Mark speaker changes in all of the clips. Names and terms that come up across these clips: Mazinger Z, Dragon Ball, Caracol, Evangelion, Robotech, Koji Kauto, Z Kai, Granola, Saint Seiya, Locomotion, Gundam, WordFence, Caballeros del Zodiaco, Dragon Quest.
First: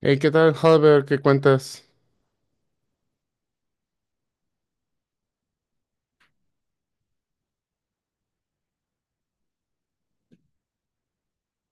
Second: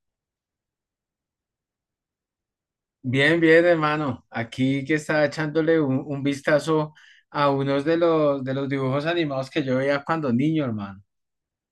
Speaker 1: Hey, ¿qué tal, Halber? ¿Qué cuentas?
Speaker 2: Bien, bien, hermano. Aquí que estaba echándole un vistazo a unos de los dibujos animados que yo veía cuando niño, hermano.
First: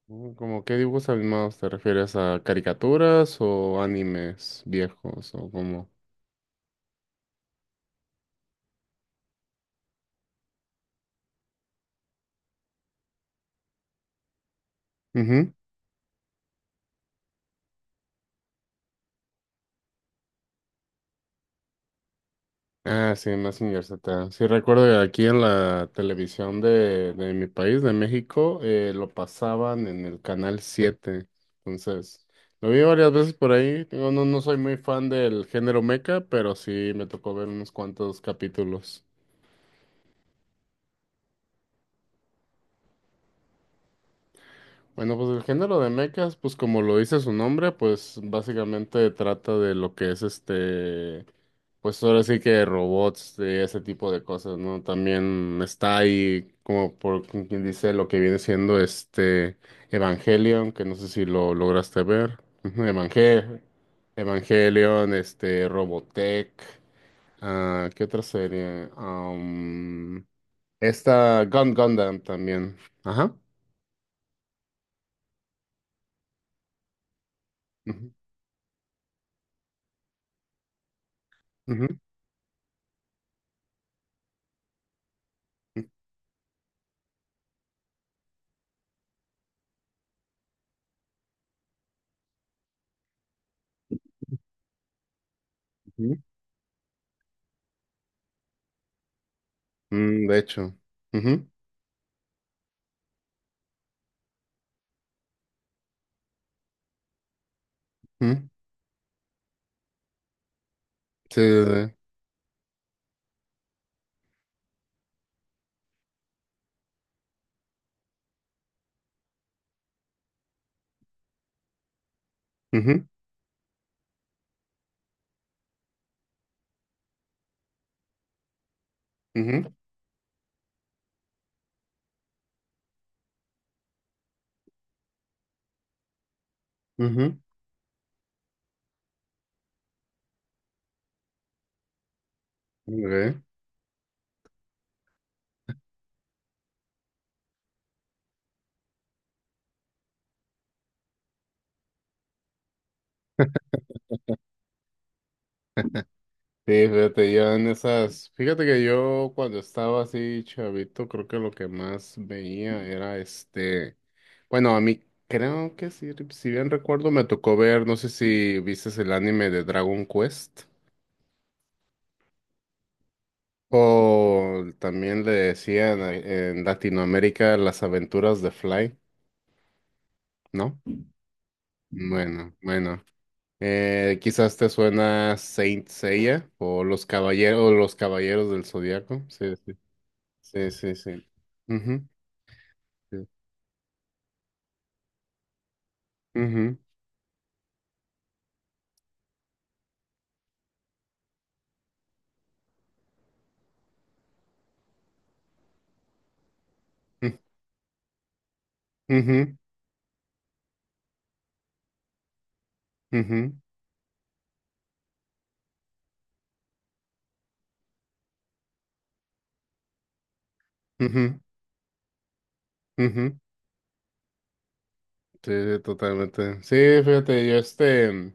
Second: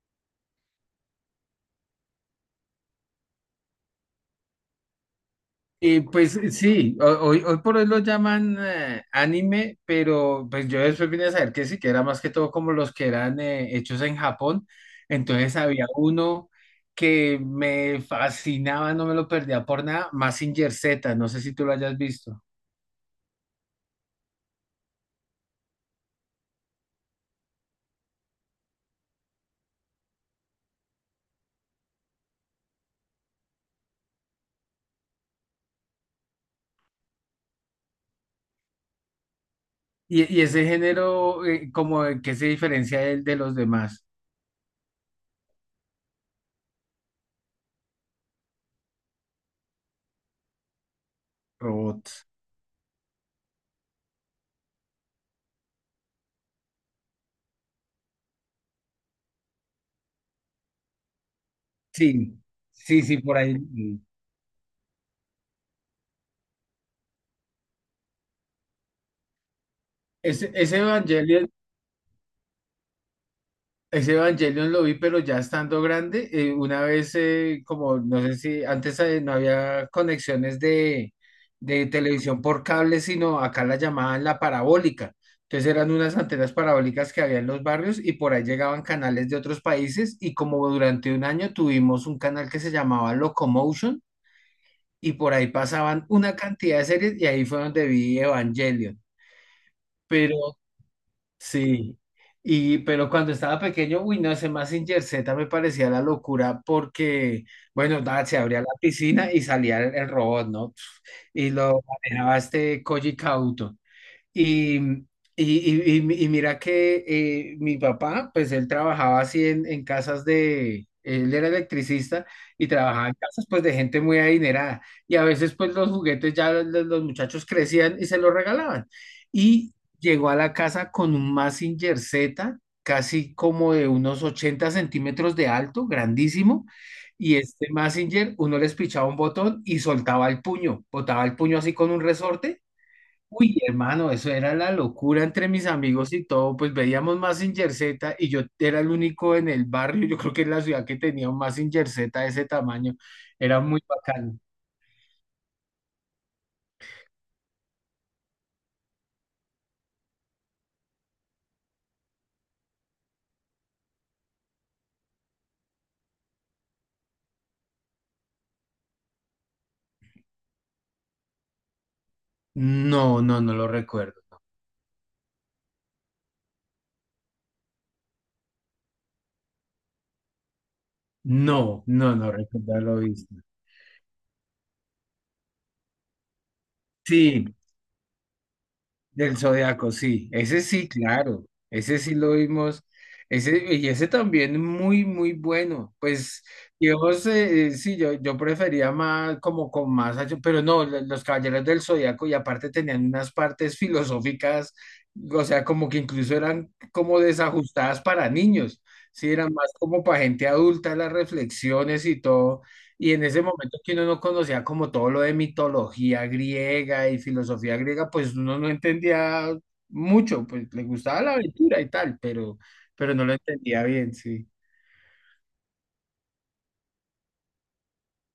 Speaker 1: Mm, ¿cómo qué dibujos animados? Te refieres a caricaturas o animes viejos, ¿o cómo?
Speaker 2: Y pues sí, hoy por hoy lo llaman anime, pero pues yo después vine a saber que sí, que era más que todo como los que eran hechos en Japón.
Speaker 1: Ujú.
Speaker 2: Entonces había uno que me fascinaba, no me lo perdía por nada, Mazinger Z, no sé si tú lo hayas visto.
Speaker 1: Ah, sí, Mazinger Z. Sí, recuerdo que aquí en la televisión de mi país, de México, lo pasaban en el canal 7. Entonces, lo vi varias veces por ahí. Digo, no soy muy fan del género mecha, pero sí me tocó ver unos cuantos capítulos.
Speaker 2: Y ese género, como en qué se diferencia del de los demás
Speaker 1: Bueno, pues el género de mechas, pues como lo dice su nombre, pues básicamente trata de lo que es este, pues ahora
Speaker 2: robots?
Speaker 1: sí que robots, de ese tipo de cosas, ¿no? También está ahí, como por quien dice, lo que viene siendo este Evangelion, que no sé si lo lograste ver.
Speaker 2: Sí,
Speaker 1: Ujú,
Speaker 2: sí, sí, por ahí. Mm.
Speaker 1: Evangelion, este, Robotech, ah, ¿qué otra serie? Am,
Speaker 2: Ese
Speaker 1: esta
Speaker 2: Evangelion,
Speaker 1: Gun Gundam también. Ajá.
Speaker 2: ese Evangelion lo vi, pero ya estando grande, una vez, como no sé si antes no había conexiones de,
Speaker 1: Ujú,
Speaker 2: de televisión por cable, sino acá la llamaban la parabólica. Entonces eran unas antenas parabólicas que había en los barrios y por ahí llegaban canales de otros países y como durante un año tuvimos un canal que se llamaba Locomotion y por ahí pasaban
Speaker 1: ujú.
Speaker 2: una cantidad de series y ahí fue donde vi Evangelion.
Speaker 1: Mm,
Speaker 2: Pero
Speaker 1: de hecho. Ujú,
Speaker 2: sí, y pero cuando estaba pequeño, uy, no, ese Mazinger Z me parecía la locura porque, bueno, nada, se
Speaker 1: ujú.
Speaker 2: abría la piscina y salía el robot, ¿no?
Speaker 1: Sí,
Speaker 2: Y
Speaker 1: sí,
Speaker 2: lo
Speaker 1: sí.
Speaker 2: manejaba este Koji Kauto. Y, y, y mira que mi papá, pues él trabajaba así en casas de, él era electricista y
Speaker 1: Ujú,
Speaker 2: trabajaba en casas pues de gente muy adinerada. Y a veces pues los juguetes ya los muchachos crecían y se los regalaban.
Speaker 1: ujú,
Speaker 2: Y llegó a la casa con un Mazinger Z, casi como de unos 80 centímetros de alto, grandísimo.
Speaker 1: ujú.
Speaker 2: Y este Mazinger, uno les pichaba un botón y soltaba el puño, botaba el puño así con un resorte.
Speaker 1: Ok.
Speaker 2: Uy, hermano, eso era la locura entre mis amigos y todo, pues veíamos Mazinger Z y yo era el único en el barrio, yo creo que en la ciudad que tenía un Mazinger Z de ese tamaño, era muy bacano.
Speaker 1: Sí, fíjate, yo en esas. Fíjate que yo cuando estaba así chavito, creo que lo que más veía era este. Bueno, a mí creo que sí, si bien recuerdo, me tocó ver, no sé si viste el anime de Dragon Quest.
Speaker 2: No, no, no lo recuerdo.
Speaker 1: O también le decían en Latinoamérica las aventuras de Fly, ¿no?
Speaker 2: No, no, no, no
Speaker 1: Bueno,
Speaker 2: recuerdo haberlo
Speaker 1: bueno.
Speaker 2: visto.
Speaker 1: Quizás te suena Saint Seiya
Speaker 2: Sí,
Speaker 1: o los caballeros del Zodiaco.
Speaker 2: del
Speaker 1: Sí, sí,
Speaker 2: Zodiaco, sí, ese
Speaker 1: sí,
Speaker 2: sí,
Speaker 1: sí, sí.
Speaker 2: claro, ese
Speaker 1: Ujú,
Speaker 2: sí lo vimos,
Speaker 1: sí.
Speaker 2: y ese también muy, muy bueno, pues,
Speaker 1: Ujú,
Speaker 2: digamos, sí, yo prefería más, como con más acción, pero no, los Caballeros del Zodiaco, y aparte tenían unas partes filosóficas, o sea, como que incluso eran como desajustadas para niños, sí, eran
Speaker 1: ujú,
Speaker 2: más como para gente adulta, las reflexiones y todo, y en ese
Speaker 1: ujú,
Speaker 2: momento que uno no conocía como todo lo de mitología griega y filosofía griega, pues uno no entendía mucho, pues le gustaba la
Speaker 1: ujú,
Speaker 2: aventura y tal,
Speaker 1: ujú.
Speaker 2: pero no lo
Speaker 1: Ujú.
Speaker 2: entendía bien, sí.
Speaker 1: Sí, sí, totalmente. Sí, fíjate, yo este,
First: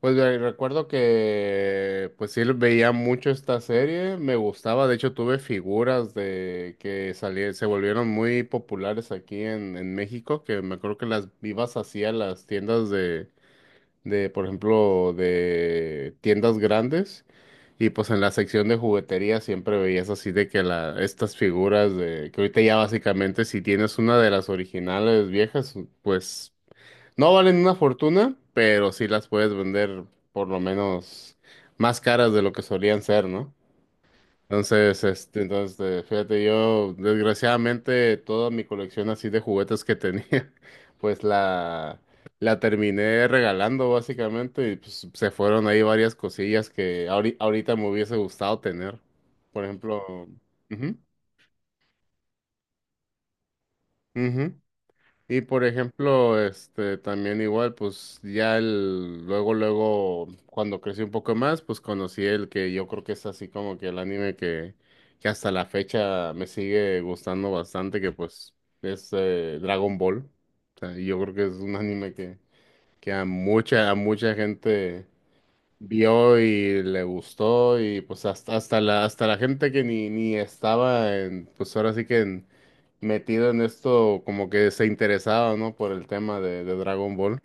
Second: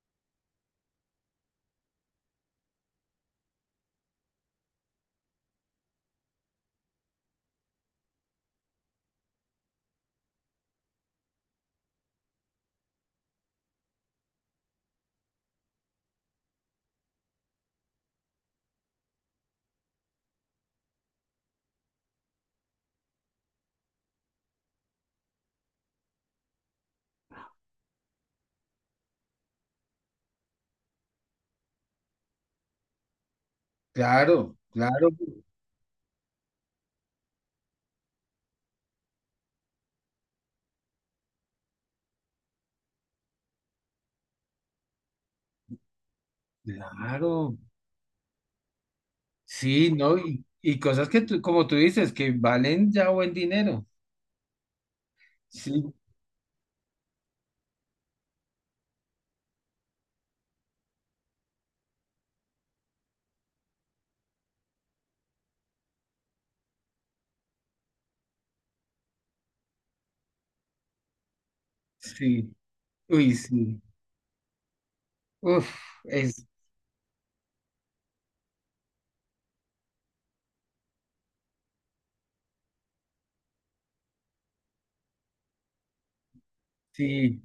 Speaker 1: recuerdo que pues sí veía mucho esta serie, me gustaba. De hecho, tuve figuras de que salían, se volvieron muy populares aquí en México, que me acuerdo que las vivas hacía las tiendas de por ejemplo, de tiendas grandes. Y pues en la sección de juguetería siempre veías así de que la, estas figuras de, que ahorita ya básicamente si tienes una de las originales viejas, pues no valen una fortuna, pero sí las puedes vender por lo menos más caras de lo que solían ser, ¿no?
Speaker 2: Claro,
Speaker 1: Entonces,
Speaker 2: claro,
Speaker 1: este, entonces, fíjate, yo desgraciadamente toda mi colección así de juguetes que tenía, pues la terminé regalando básicamente y pues se fueron ahí varias cosillas que
Speaker 2: claro.
Speaker 1: ahorita me hubiese gustado tener. Por
Speaker 2: Sí,
Speaker 1: ejemplo,
Speaker 2: ¿no? Y
Speaker 1: ujú,
Speaker 2: cosas que tú, como tú dices, que valen ya buen dinero.
Speaker 1: ujú. Y por
Speaker 2: Sí,
Speaker 1: ejemplo, este también igual, pues ya el, luego, luego, cuando crecí un poco más, pues conocí el que yo creo que es así como que el anime que hasta la fecha me sigue gustando bastante, que pues es Dragon Ball. O sea, yo creo que es un anime
Speaker 2: sí.
Speaker 1: que
Speaker 2: Uy, sí.
Speaker 1: a mucha gente
Speaker 2: Uf,
Speaker 1: vio
Speaker 2: es,
Speaker 1: y le gustó, y pues hasta, hasta la gente que ni estaba en, pues ahora sí que en metido en esto, como que se interesaba, ¿no? Por el tema de Dragon Ball.
Speaker 2: sí.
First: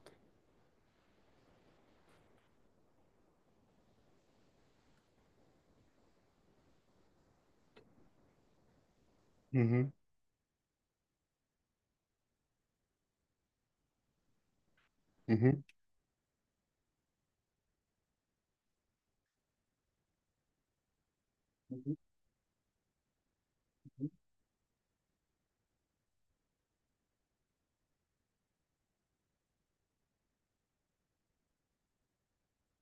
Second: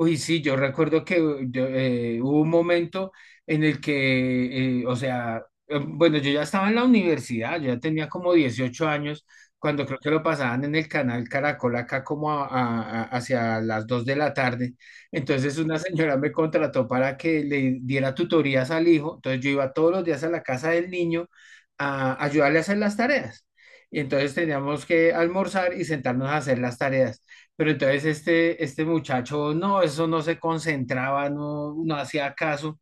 Speaker 2: Uy, sí, yo recuerdo que hubo un momento en el que, o sea, bueno, yo ya estaba en la universidad, yo ya tenía como 18 años, cuando
Speaker 1: Ujú,
Speaker 2: creo que lo pasaban en el canal Caracol acá como hacia las 2 de la tarde. Entonces
Speaker 1: ujú,
Speaker 2: una señora me contrató para que le diera tutorías al hijo, entonces yo iba todos los días a la casa del niño
Speaker 1: ujú,
Speaker 2: a ayudarle a hacer las tareas. Y entonces teníamos que almorzar y sentarnos a hacer las tareas. Pero entonces este muchacho, no, eso no se concentraba, no, no hacía caso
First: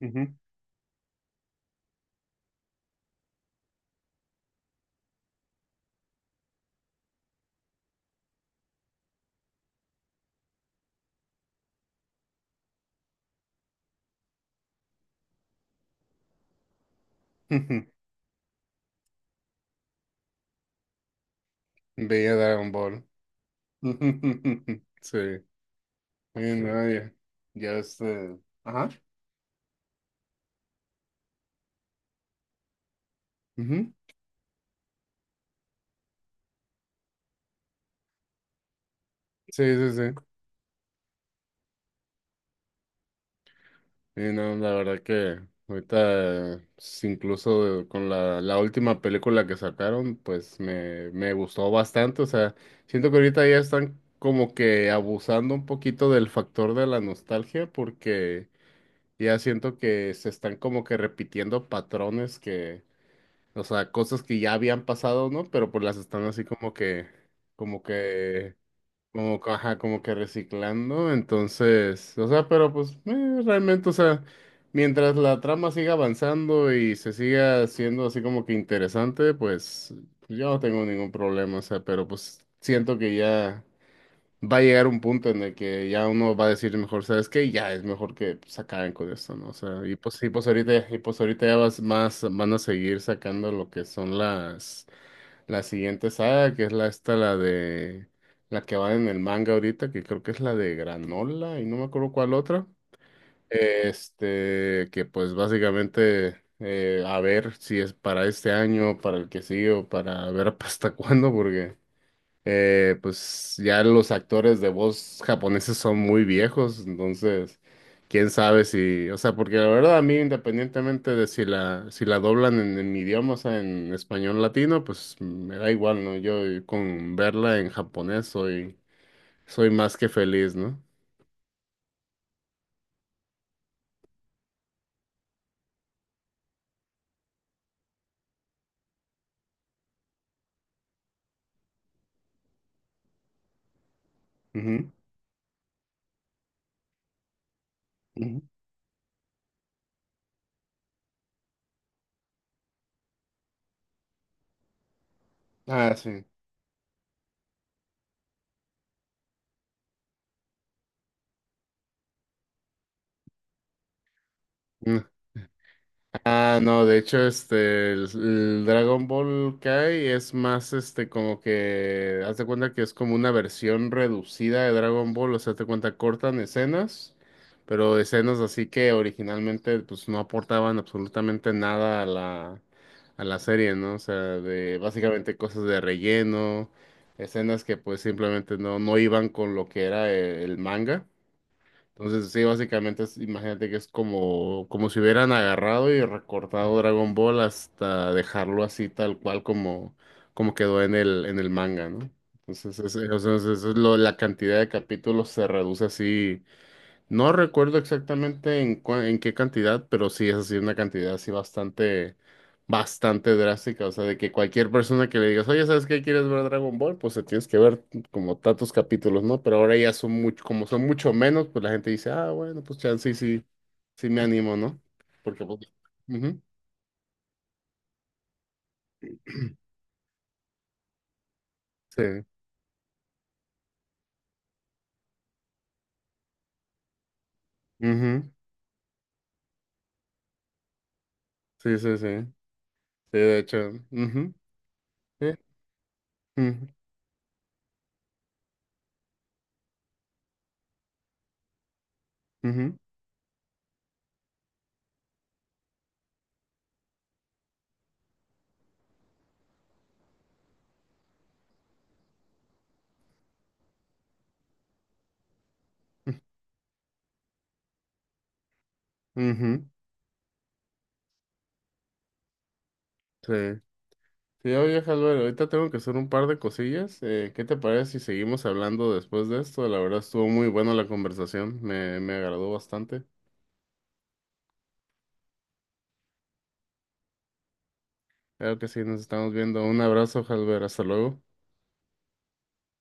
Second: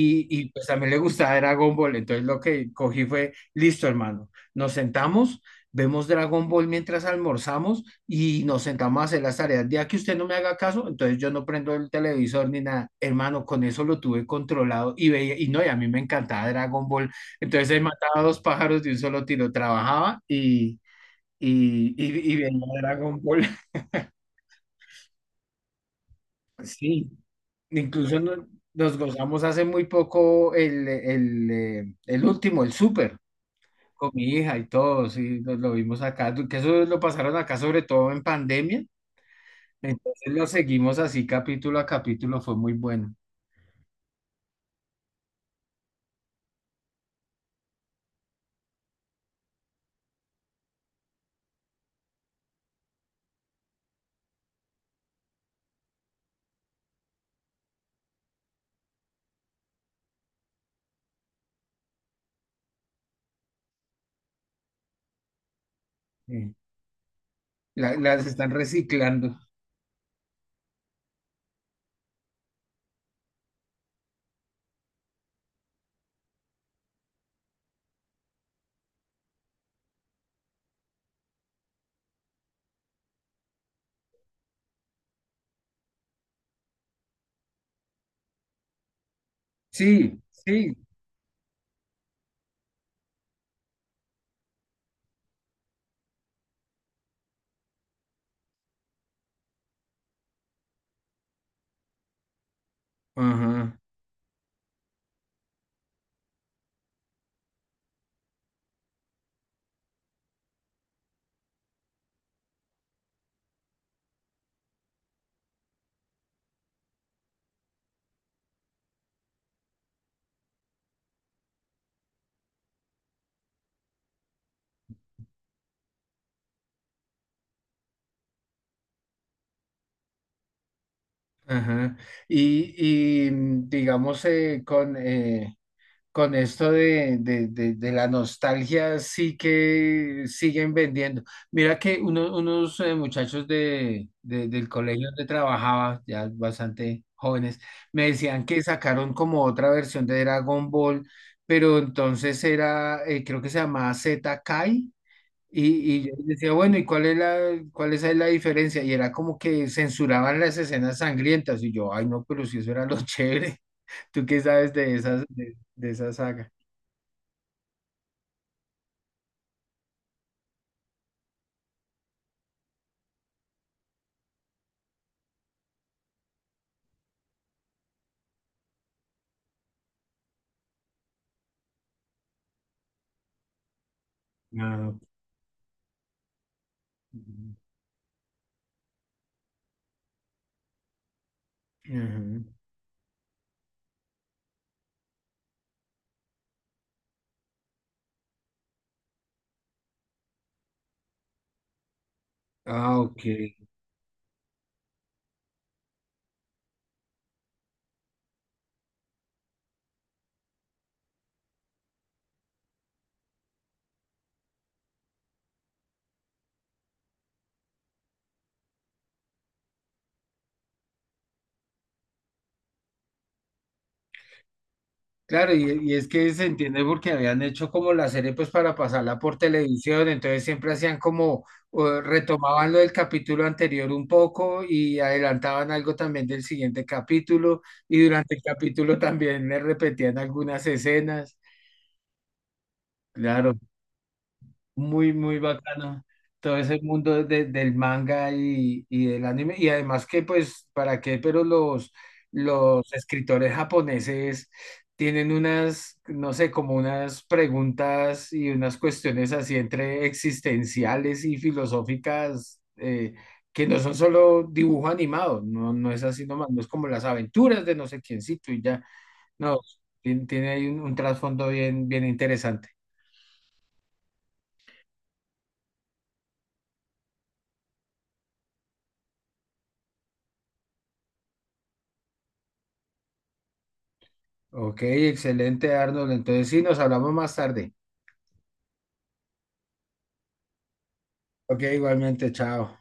Speaker 1: ujú. Ujú.
Speaker 2: y pues también le gustaba Dragon Ball. Entonces lo que cogí fue, listo, hermano, nos sentamos, vemos Dragon Ball mientras almorzamos y nos sentamos a hacer las tareas. Ya que usted no me haga caso, entonces yo no prendo el televisor ni nada. Hermano, con eso lo tuve controlado y veía, y no, y a mí me encantaba Dragon Ball. Entonces él mataba dos pájaros de un solo tiro, trabajaba y, y, y,
Speaker 1: Veía
Speaker 2: y veía
Speaker 1: Dragon Ball.
Speaker 2: Dragon Ball.
Speaker 1: Sí. Y no,
Speaker 2: Sí.
Speaker 1: ya, ya
Speaker 2: Incluso
Speaker 1: este. Ajá.
Speaker 2: nos gozamos hace muy poco el último, el súper,
Speaker 1: Ujú.
Speaker 2: con mi hija y todo, sí, nos lo vimos acá, que eso lo pasaron acá sobre todo en pandemia,
Speaker 1: Sí, sí, sí.
Speaker 2: entonces lo seguimos así capítulo a capítulo, fue muy bueno.
Speaker 1: Y no, la verdad que ahorita, incluso con la última película que sacaron, pues me gustó bastante. O sea, siento que ahorita ya están como que abusando un poquito del factor de la nostalgia porque ya siento que se están como que repitiendo patrones que, o sea, cosas que ya habían pasado, ¿no? Pero pues las están así
Speaker 2: Sí.
Speaker 1: como
Speaker 2: La- las están
Speaker 1: que,
Speaker 2: reciclando.
Speaker 1: como que reciclando. Entonces, o sea, pero pues realmente, o sea, mientras la trama siga avanzando y se siga siendo así como que interesante, pues yo no tengo ningún problema, o sea, pero pues siento que ya va a llegar un punto en el que ya uno va a decir mejor, ¿sabes qué? Ya es mejor que pues acaben con esto, ¿no? O sea,
Speaker 2: Sí, sí.
Speaker 1: y pues ahorita ya vas más, van a seguir sacando lo que son la siguiente saga, que es la esta, la la que va en el manga ahorita, que creo que es la de Granola, y no me acuerdo cuál otra.
Speaker 2: Ajá,
Speaker 1: Este, que pues básicamente a ver si es para este año, para el que sigue o para ver hasta cuándo, porque pues ya los actores de voz japoneses son muy viejos, entonces quién sabe si, o sea, porque la verdad a mí independientemente de si la doblan en mi idioma, o sea, en español latino, pues me da igual, ¿no? Yo con verla en japonés soy más que feliz, no.
Speaker 2: ajá. Y, y, digamos, con esto de la nostalgia sí que siguen vendiendo. Mira que unos muchachos del
Speaker 1: Ujú,
Speaker 2: colegio donde trabajaba, ya bastante jóvenes, me
Speaker 1: ujú.
Speaker 2: decían que sacaron como otra versión de Dragon Ball, pero entonces era, creo que se llamaba Z Kai.
Speaker 1: Ah,
Speaker 2: Y yo
Speaker 1: sí.
Speaker 2: les decía, bueno, ¿y cuál es cuál es ahí la diferencia? Y era como que censuraban las escenas sangrientas. Y yo, ay, no, pero si eso era lo chévere. ¿Tú qué sabes de esas, de esa saga?
Speaker 1: Ah, no, de hecho, este, el Dragon Ball Kai es más, este, como que haz de cuenta que es como una versión reducida de Dragon Ball, o sea, te cuenta, cortan escenas, pero escenas así que originalmente, pues, no aportaban absolutamente nada a a la serie, ¿no? O sea, de,
Speaker 2: Ah,
Speaker 1: básicamente cosas de relleno,
Speaker 2: ujú.
Speaker 1: escenas que, pues, simplemente no iban con lo que era el manga. Entonces, sí, básicamente, imagínate que es como, como si hubieran agarrado y recortado Dragon Ball hasta dejarlo así tal cual como, como quedó en en el manga, ¿no? Entonces,
Speaker 2: Ah, ok.
Speaker 1: la cantidad de capítulos se reduce así. No recuerdo exactamente en qué cantidad, pero sí es así una cantidad así bastante, bastante drástica. O sea, de que cualquier persona que le digas, oye, ¿sabes qué? ¿Quieres ver Dragon Ball? Pues se tienes que ver como tantos capítulos, ¿no? Pero ahora ya son mucho, como son mucho menos, pues la gente dice, ah, bueno, pues chance, sí, sí, sí me animo, ¿no? Porque
Speaker 2: Claro,
Speaker 1: pues,
Speaker 2: y es que
Speaker 1: ujú,
Speaker 2: se entiende porque habían hecho como la serie pues para pasarla por televisión, entonces siempre hacían como
Speaker 1: sí,
Speaker 2: retomaban lo del capítulo anterior un poco y adelantaban algo también del siguiente capítulo y
Speaker 1: ujú,
Speaker 2: durante el capítulo también le repetían algunas escenas.
Speaker 1: sí, sí, sí, sí, de
Speaker 2: Claro.
Speaker 1: hecho, ujú,
Speaker 2: Muy,
Speaker 1: sí,
Speaker 2: muy bacano todo
Speaker 1: ujú,
Speaker 2: ese mundo del manga y del anime. Y además que, pues, ¿para qué? Pero
Speaker 1: ujú,
Speaker 2: los escritores japoneses tienen unas, no sé, como unas preguntas y unas cuestiones así entre existenciales y filosóficas que no son solo dibujo animado, no, no es así nomás, no es como las aventuras de no sé quiéncito y ya, no,
Speaker 1: ujú,
Speaker 2: tiene, tiene ahí un trasfondo bien, bien interesante.
Speaker 1: sí. Sí, oye, Jalber, ahorita tengo que hacer un par de cosillas. ¿Qué te parece si seguimos hablando después de esto? La verdad estuvo muy buena la conversación, me agradó bastante.
Speaker 2: Ok, excelente, Arnold. Entonces sí, nos hablamos más tarde.
Speaker 1: Claro que sí, nos estamos viendo. Un abrazo, Jalber, hasta luego.
Speaker 2: Ok, igualmente, chao.